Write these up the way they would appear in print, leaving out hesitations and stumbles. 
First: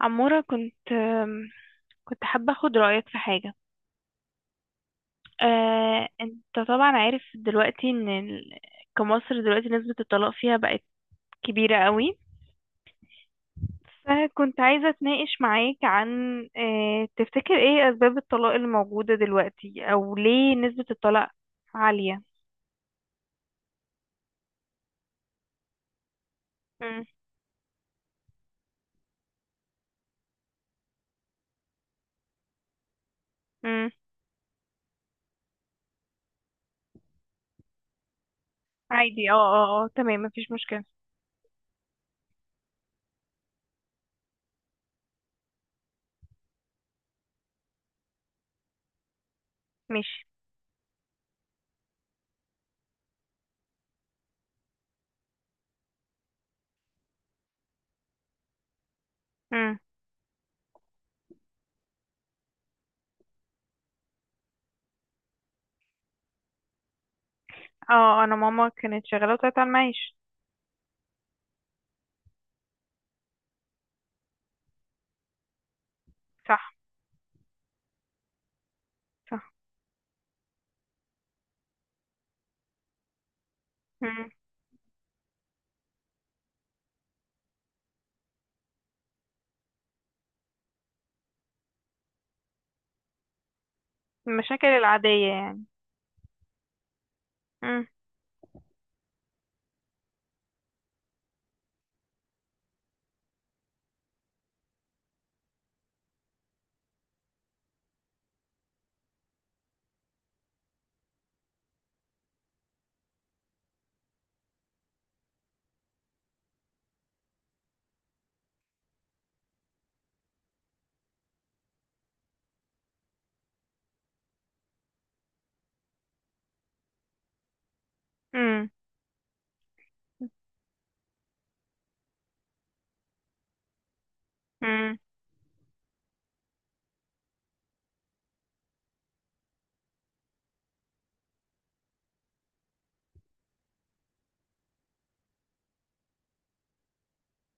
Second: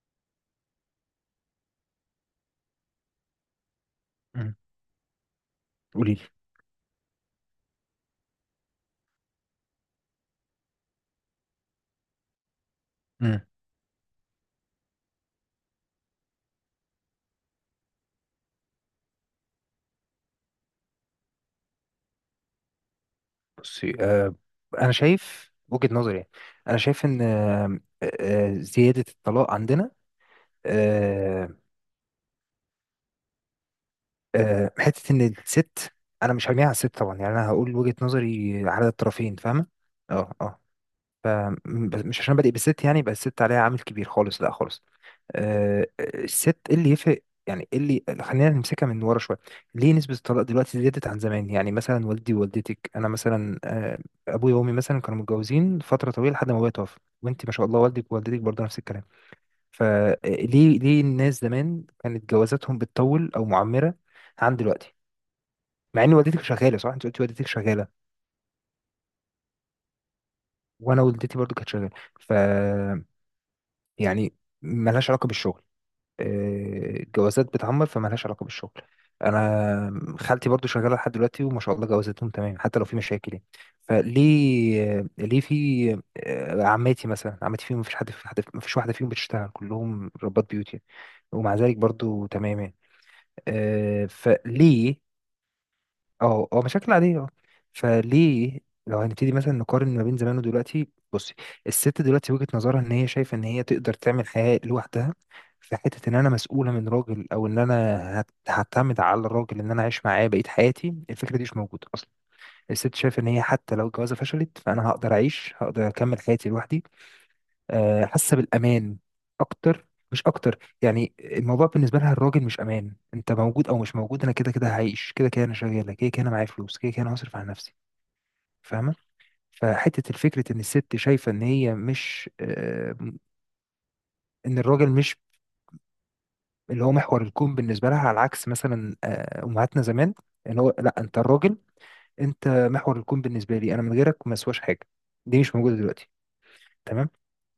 عمورة، كنت حابة أخد رأيك في حاجة. مم. قولي لي. أنت طبعا عارف دلوقتي كمصر دلوقتي نسبة الطلاق فيها بقت كبيرة قوي. مم. فكنت عايزة أتناقش معاك عن تفتكر إيه أسباب الطلاق اللي موجودة دلوقتي، أو ليه نسبة الطلاق عالية؟ بصي، انا شايف وجهة نظري. يعني انا مم. شايف ان زيادة الطلاق عندنا آه مم. حتة ان الست، انا مش هرميها على الست طبعا. يعني انا هقول وجهة نظري على عادي، اه الطرفين. فاهمة؟ اه اه، تمام، اه مفيش اه. مشكلة. مش عشان بادئ بالست يعني يبقى الست عليها عامل كبير خالص، لا خالص. الست، ايه اللي يفرق يعني، ايه اللي خلينا نمسكها من ورا شويه. ليه نسبه ماشي. الطلاق دلوقتي زادت عن زمان؟ يعني مثلا والدي ووالدتك، انا مثلا، ابويا وامي مثلا كانوا متجوزين فتره طويله لحد ما ابويا توفى، وانت ما شاء الله والدك ووالدتك برضه نفس الكلام. مم. فليه ليه الناس زمان كانت جوازاتهم بتطول او معمره عن دلوقتي؟ مع ان والدتك شغاله، صح؟ انت قلتي والدتك اه، شغاله، أنا ماما كانت شغالة وطلعت على المعاش. وانا والدتي برضه كانت شغاله. ف يعني ملهاش علاقه بالشغل. صح. جوازات بتعمر فمالهاش علاقة بالشغل. صح. انا خالتي برضو شغالة لحد دلوقتي وما شاء الله جوازاتهم تمام حتى لو في مشاكل يعني. مم. فليه ليه في عماتي مثلا، عماتي فيهم مفيش حد، في حد مفيش واحدة فيهم بتشتغل، كلهم ربات بيوت يعني، ومع ذلك برضو تمام يعني. المشاكل فليه؟ العادية يعني. اه اه، مشاكل عادية اه. فليه لو هنبتدي مثلا نقارن ما بين زمان ودلوقتي؟ بصي، الست دلوقتي وجهة نظرها ان هي شايفة ان هي تقدر تعمل حياة لوحدها، في حتة ان انا مسؤولة من راجل، او ان انا هعتمد على الراجل ان انا اعيش معاه بقية حياتي. الفكرة دي مش موجودة اصلا. الست شايفة ان هي حتى لو الجوازة فشلت، فانا هقدر اعيش، هقدر اكمل حياتي لوحدي. حاسه بالامان اكتر، مش اكتر، يعني الموضوع بالنسبه لها الراجل مش امان، انت موجود او مش موجود انا كده كده هعيش، كده كده انا شغاله، كده كده انا معايا فلوس، كده كده انا هصرف على نفسي. مم. فاهمه؟ فحته الفكره ان الست شايفه ان هي مش ان الراجل مم. مش اللي هو محور الكون بالنسبه لها، على عكس مثلا امهاتنا زمان. ان هو لا، انت الراجل، انت محور الكون بالنسبه لي انا، من غيرك ما اسواش حاجه. دي مش موجوده دلوقتي. تمام؟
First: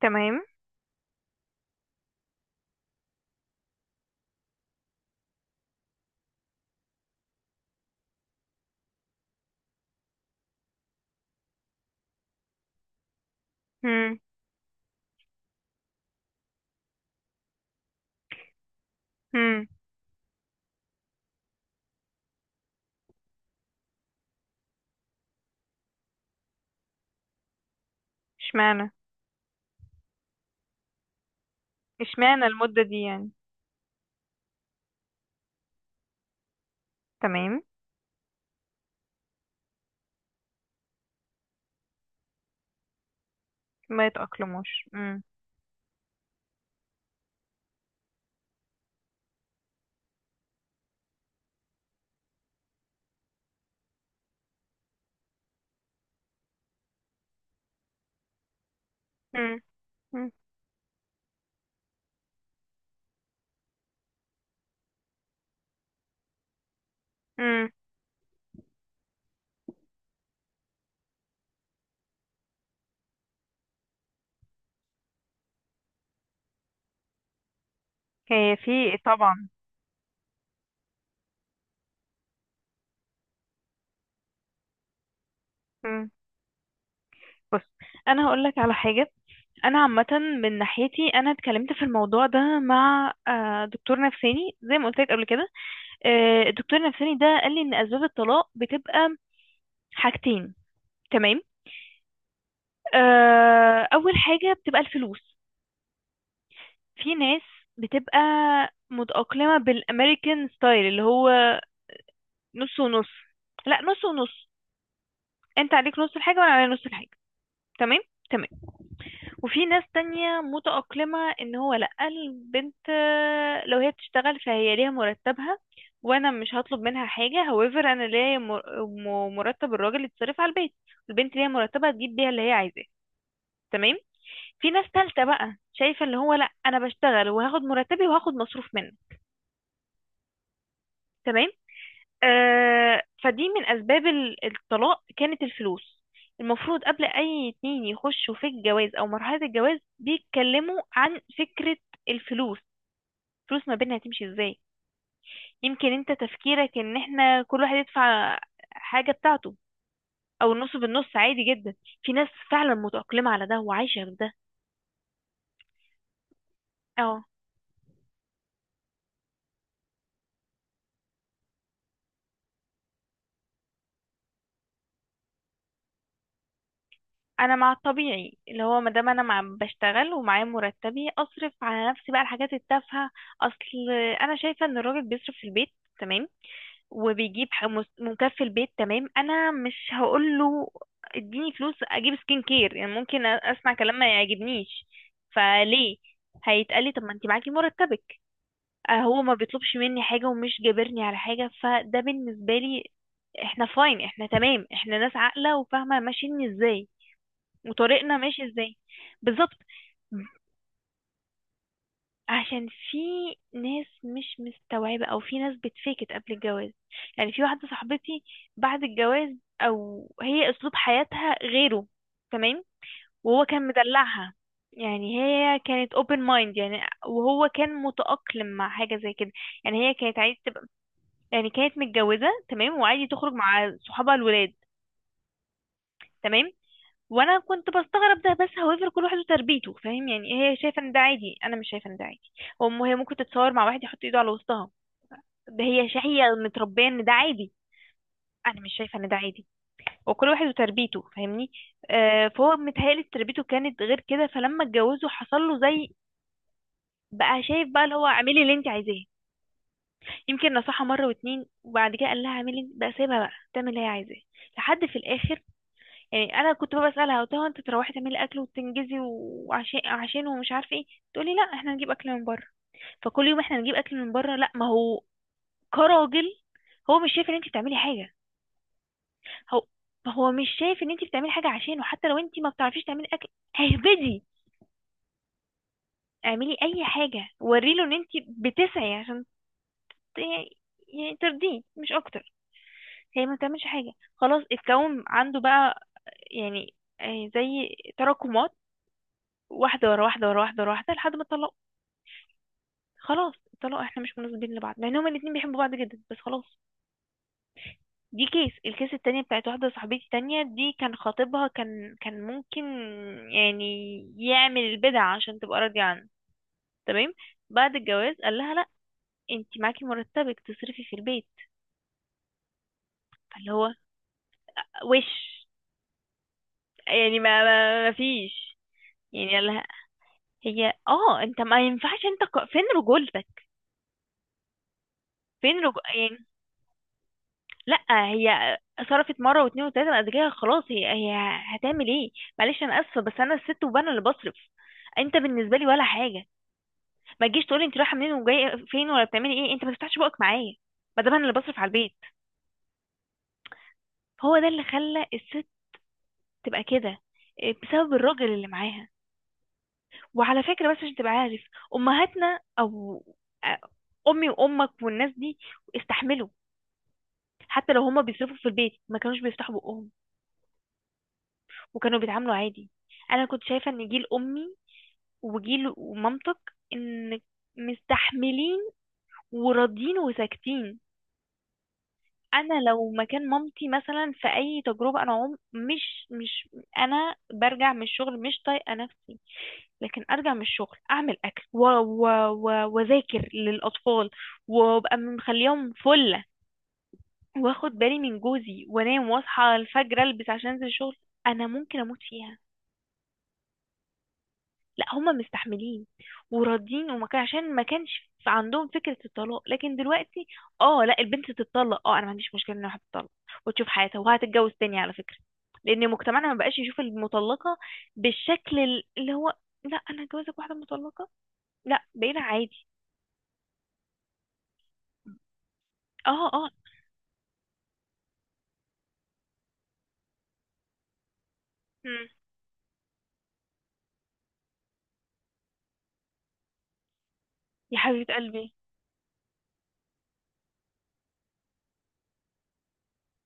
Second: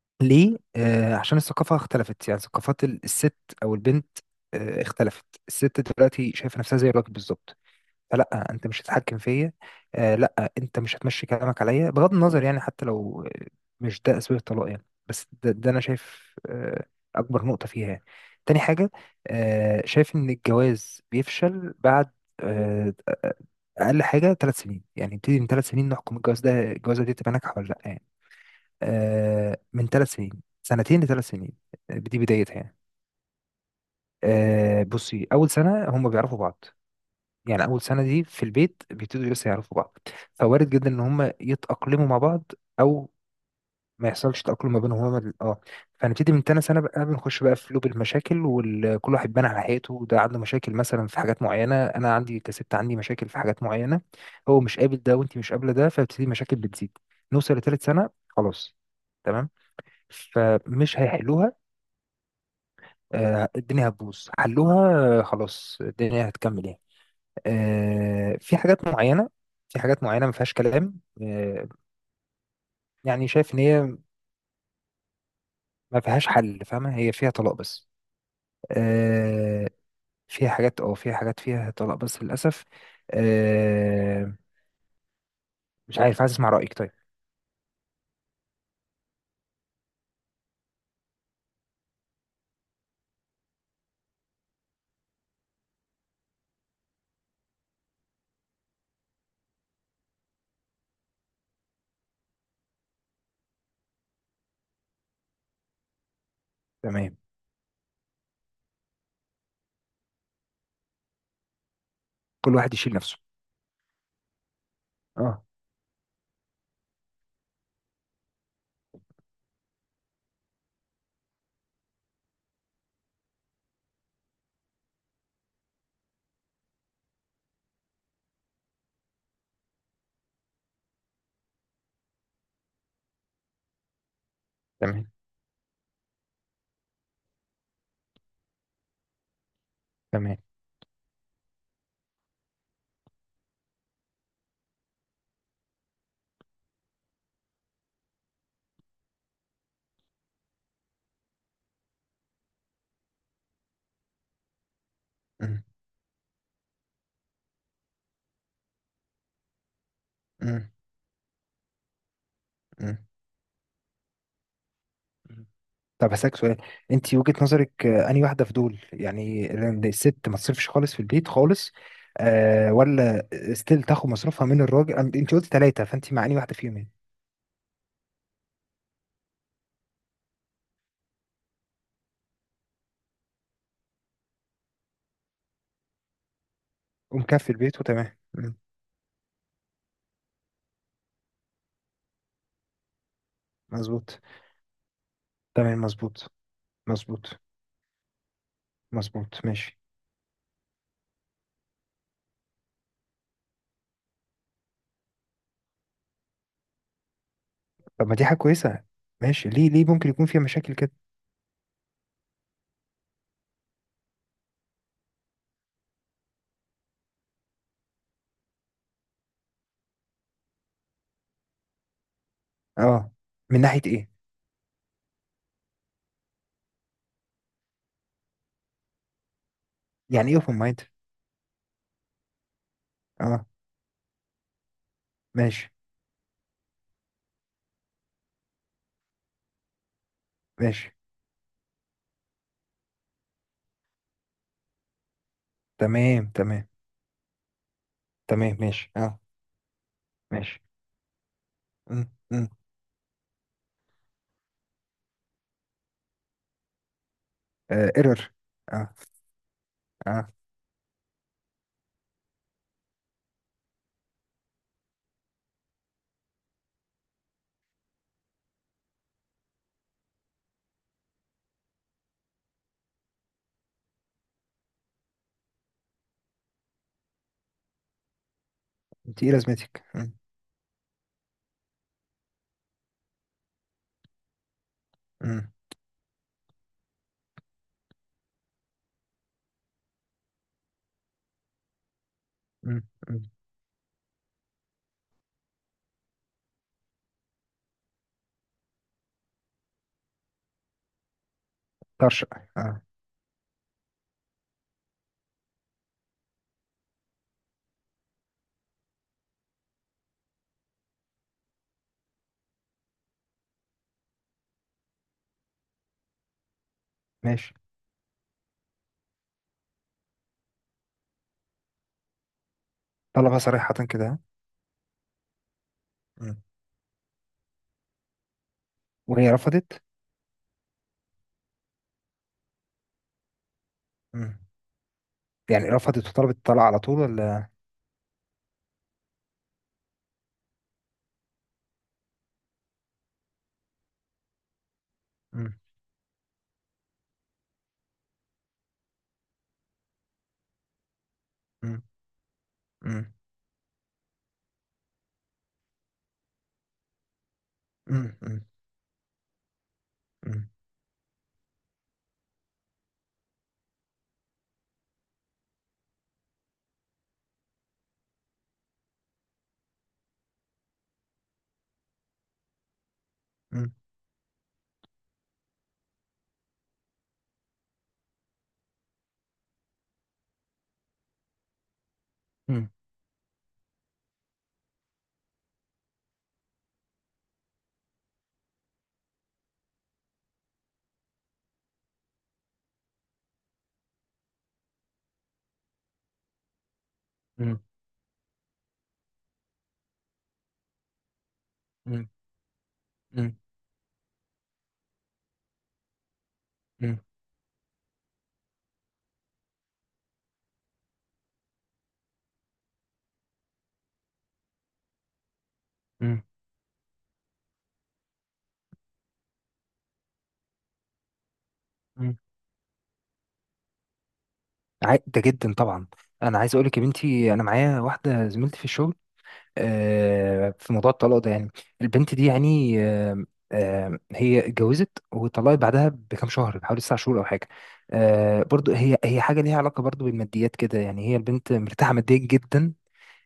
تمام. ليه؟ عشان الثقافة اختلفت. يعني ثقافات الست أو البنت اختلفت. الست دلوقتي شايفة نفسها زي الراجل بالظبط، فلا، أنت مش هتتحكم فيا، لا أنت مش هتمشي كلامك عليا، بغض النظر يعني حتى لو مش مم. ده أسباب الطلاق يعني، بس ده, أنا شايف أكبر نقطة فيها يعني. تاني حاجة، مم. شايف إن الجواز بيفشل بعد آه أقل حاجة 3 سنين. يعني نبتدي من 3 سنين نحكم الجواز ده، الجوازة دي تبقى ناجحة ولا لأ يعني. اشمعنى؟ من 3 سنين، سنتين لثلاث سنين، دي اشمعنى بدايتها يعني. المدة دي يعني؟ بصي، اول سنه هم بيعرفوا بعض. تمام. يعني اول سنه دي في البيت بيبتدوا لسه يعرفوا بعض، فوارد جدا ان هم يتاقلموا مع بعض او ما ما يحصلش تاقلم ما يتأقلموش. بينهم. هما مم. ال- اه فنبتدي من تاني سنه بقى، بنخش بقى في لوب المشاكل، وكل واحد بان على حقيقته. ده عنده مشاكل مثلا في حاجات معينه، انا عندي، كسبت عندي مشاكل في حاجات معينه، هو مش قابل ده وانت مش قابله ده، فبتبتدي مشاكل بتزيد. نوصل لتالت سنه، خلاص، تمام، مم. مم. فمش هيحلوها. الدنيا هتبوظ حلوها. خلاص الدنيا هتكمل يعني. مم. في حاجات معينة، في حاجات معينة ما فيهاش كلام. يعني شايف ان هي ما فيهاش حل فاهمة، هي فيها طلاق بس. هي في طبعا. آه، فيها حاجات، اه فيها حاجات فيها طلاق بس للأسف. آه، مش مم. عارف، عايز اسمع رأيك. طيب، بص، انا هقول لك على حاجة. انا عامة، من ناحيتي انا اتكلمت في الموضوع ده مع دكتور نفساني زي ما قلت لك قبل كده. الدكتور النفساني ده قال لي ان اسباب الطلاق بتبقى حاجتين. تمام. اول حاجة بتبقى الفلوس. في تمام، ناس بتبقى متأقلمة بالأمريكان ستايل، اللي هو كل واحد نص يشيل ونص. نفسه. لا، نص ونص، اه، انت عليك نص الحاجة وانا عليا نص الحاجة. تمام. تمام. وفي ناس تانية متأقلمة ان هو لا، البنت لو هي بتشتغل فهي ليها مرتبها، وانا مش هطلب منها حاجة. However انا ليا مرتب، الراجل يتصرف على البيت، البنت ليها مرتبها تجيب بيها اللي هي عايزاه. تمام. في ناس تمام تالتة بقى شايفة اللي هو لا، انا بشتغل وهاخد مرتبي وهاخد مصروف منه. تمام. تمام. فدي من اسباب الطلاق، كانت الفلوس. المفروض قبل اي اتنين يخشوا في الجواز او مرحلة الجواز بيتكلموا عن فكرة الفلوس. الفلوس ما بينها هتمشي ازاي؟ مم، يمكن انت تفكيرك ان احنا كل واحد يدفع حاجة بتاعته، او مم، النص بالنص، عادي جدا. في ناس فعلا مم. متأقلمة على ده وعايشة بده. مم. طب هسألك سؤال، انت اه، وجهة نظرك انهي واحدة في دول يعني؟ لأن الست ما تصرفش خالص في البيت خالص ولا ستيل تاخد مصروفها من الراجل؟ انت قلت ثلاثة، فانت مع انهي واحدة فيهم يعني؟ انا مع الطبيعي اللي هو ما دام انا مع بشتغل ومعايا مرتبي، اصرف على نفسي بقى الحاجات التافهه. اصل انا شايفه ان الراجل بيصرف في البيت، تمام، وبيجيب ومكفي البيت وتمام. مكفل مم، بيت. تمام. انا مش هقول له اديني فلوس اجيب سكين كير. يعني ممكن اسمع كلام ما مظبوط. يعجبنيش. تمام فليه مظبوط. هيتقالي طب ما انت مظبوط. معاكي مرتبك. هو ما مظبوط بيطلبش ماشي. مني حاجة ومش جابرني على حاجة، فده بالنسبة لي احنا فاين احنا. تمام، احنا ناس عاقلة وفاهمة ماشيين ازاي، طب ما وطريقنا دي حاجة ماشي ازاي. كويسة، ماشي، بالظبط. ليه ليه ممكن يكون فيها مشاكل كده؟ عشان في ناس مش مستوعبة، او في ناس بتفيكت قبل الجواز. يعني في واحدة صاحبتي، بعد الجواز او هي اسلوب حياتها غيره. تمام. اه، وهو من كان ناحية ايه؟ مدلعها. يعني هي كانت open mind، يعني وهو كان متأقلم مع حاجة زي كده. يعني هي كانت يعني ايه عايزة اوبن تبقى، مايند؟ يعني كانت متجوزة، تمام، وعادي تخرج اه مع صحابها الولاد. ماشي. تمام. وانا كنت بستغرب ده، بس however كل واحد وتربيته، فاهم يعني. هي شايفة ماشي. ان ده عادي، انا مش شايفة ان ده عادي. وام، هي ممكن تتصور مع واحد يحط ايده على وسطها. ده هي هي تمام تمام. متربيه ان ده عادي. تمام انا مش ماشي شايفه ان ده اه. عادي. وكل واحد ماشي. وتربيته، فاهمني. امم فهو متهيألي تربيته كانت غير كده، فلما اتجوزه حصل له زي. بقى شايف بقى اللي هو ايرور اعملي اللي انت عايزاه. اه. يمكن نصحها مره واتنين وبعد كده قال لها اعملي بقى، سيبها بقى تعمل اللي هي عايزاه لحد في الاخر. يعني انا كنت بقى بسالها، قلت لها انت تروحي تعملي اكل وتنجزي وعشان ومش عارفه ايه. تقولي لا، احنا نجيب اكل من بره. فكل يوم احنا نجيب اكل من بره، لا ما هو كراجل هو مش شايف ان انت بتعملي حاجه. انت ايه هو لازمتك؟ مم. هو مش شايف ان انت بتعملي حاجه عشانه، حتى لو انت ما بتعرفيش تعملي اكل، اهبدي مم. اعملي اي حاجه وريله ان انت بتسعي عشان ت- يعني ترضيه، مش اكتر. مم. مم. هي ما بتعملش حاجه، خلاص اتكون عنده بقى، يعني زي تراكمات، واحده ورا واحده ورا واحده ورا واحده لحد ما اتطلقوا. طرش اه. خلاص اتطلقوا، احنا مش مناسبين لبعض، مع ان هما الاتنين بيحبوا بعض جدا، بس خلاص. دي كيس، الكيس التانية بتاعت واحدة صاحبتي تانية، دي كان خطيبها كان ممكن يعني يعمل البدع عشان تبقى راضية عنه. تمام. ماشي. بعد الجواز قال لها لا، انتي معاكي مرتبك تصرفي في البيت. طلبها فاللي هو صريحة كده، ها؟ وش، مم. يعني ما فيش. يعني وهي قال لها رفضت؟ هي انت ما ينفعش، انت فين رجولتك؟ مم. فين يعني رفضت يعني وطلبت الطلاق على طول ولا؟ لا، هي صرفت مره واتنين وتلاته، بعد كده خلاص هي هتعمل ايه؟ معلش، انا اسفه، بس انا الست وانا اللي بصرف. انت مم. بالنسبه لي ولا حاجه، ما تجيش تقولي انت رايحه منين وجايه فين ولا بتعملي ايه، انت ما تفتحش بقك معايا ما دام انا اللي بصرف على مم. البيت. مم. هو ده اللي خلى الست تبقى كده. إيه، بسبب مم. الراجل مم. اللي معاها. وعلى مم. فكره، بس عشان تبقى عارف، امهاتنا او آه، امي وامك والناس دي استحملوا. حتى لو هما بيصرفوا في البيت ما كانوش بيفتحوا بقهم، وكانوا بيتعاملوا عادي. انا كنت شايفه ان جيل امي وجيل ومامتك، ان مستحملين وراضيين وساكتين. انا مم. لو مكان مامتي مثلا في اي تجربه، انا عم مش، انا برجع من الشغل مش طايقه نفسي، لكن ارجع من الشغل اعمل اكل واذاكر للاطفال، وابقى مخليهم فله، مم. واخد بالي من جوزي، وانام واصحى الفجر البس عشان انزل الشغل. انا ممكن مم. اموت مم. فيها. مم. لا هما مستحملين وراضيين، مم. وما كان عشان ما كانش في عندهم فكرة الطلاق، لكن دلوقتي اه لا البنت تتطلق. اه، انا ما عنديش مشكلة ان الواحد تتطلق وتشوف حياتها، وهتتجوز تاني على فكرة، لان مم. مجتمعنا ما بقاش يشوف المطلقة بالشكل اللي هو لا انا هتجوزك واحدة مطلقة. لا، مم. بقينا عادي. ده جدا طبعا. اه انا اه. عايز اقول لك يا بنتي، انا معايا واحده زميلتي في الشغل في موضوع الطلاق ده يعني. مم. البنت دي يعني هي اتجوزت وطلقت بعدها بكام شهر، بحوالي 9 شهور او حاجه. يا حبيبة قلبي، برضو هي، هي حاجه ليها علاقه برضو بالماديات كده يعني، هي البنت مرتاحه ماديا جدا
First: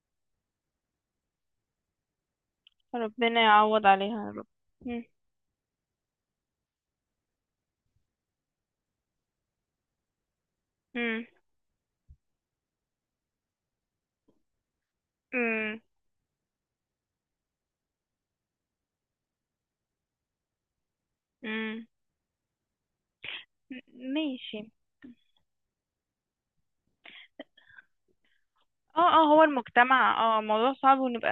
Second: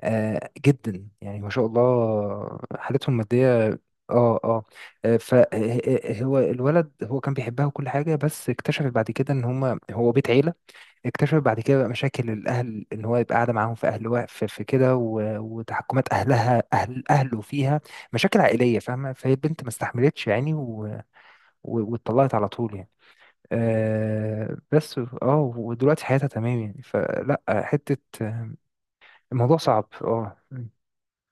جدا يعني، ما شاء الله حالتهم ربنا الماديه. يعوض عليها يا اه رب. اه. مم. فهو الولد، هو كان بيحبها وكل حاجه، بس اكتشفت بعد كده ان هما، هو بيت عيله. مم. اكتشف بعد كده بقى مشاكل الاهل، ان هو يبقى قاعده معاهم في اهل في كده و- مم. وتحكمات اهلها، اهل اهله فيها، مشاكل عائليه فاهمه. فهي البنت ما استحملتش يعني مم. واتطلقت على طول يعني. ماشي. بس اه، ودلوقتي حياتها تمام يعني، فلا حته. آه، اه اه. هو الموضوع صعب المجتمع اه. الموضوع صعب ونبقى.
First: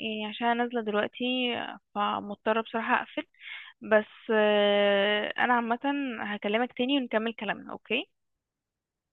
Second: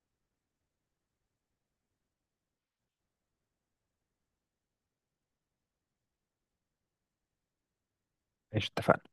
يعني عشان أنا نازلة دلوقتي، فمضطرة بصراحة اقفل. بس انا عامة هكلمك تاني ونكمل كلامنا. اوكي. ماشي، اتفقنا.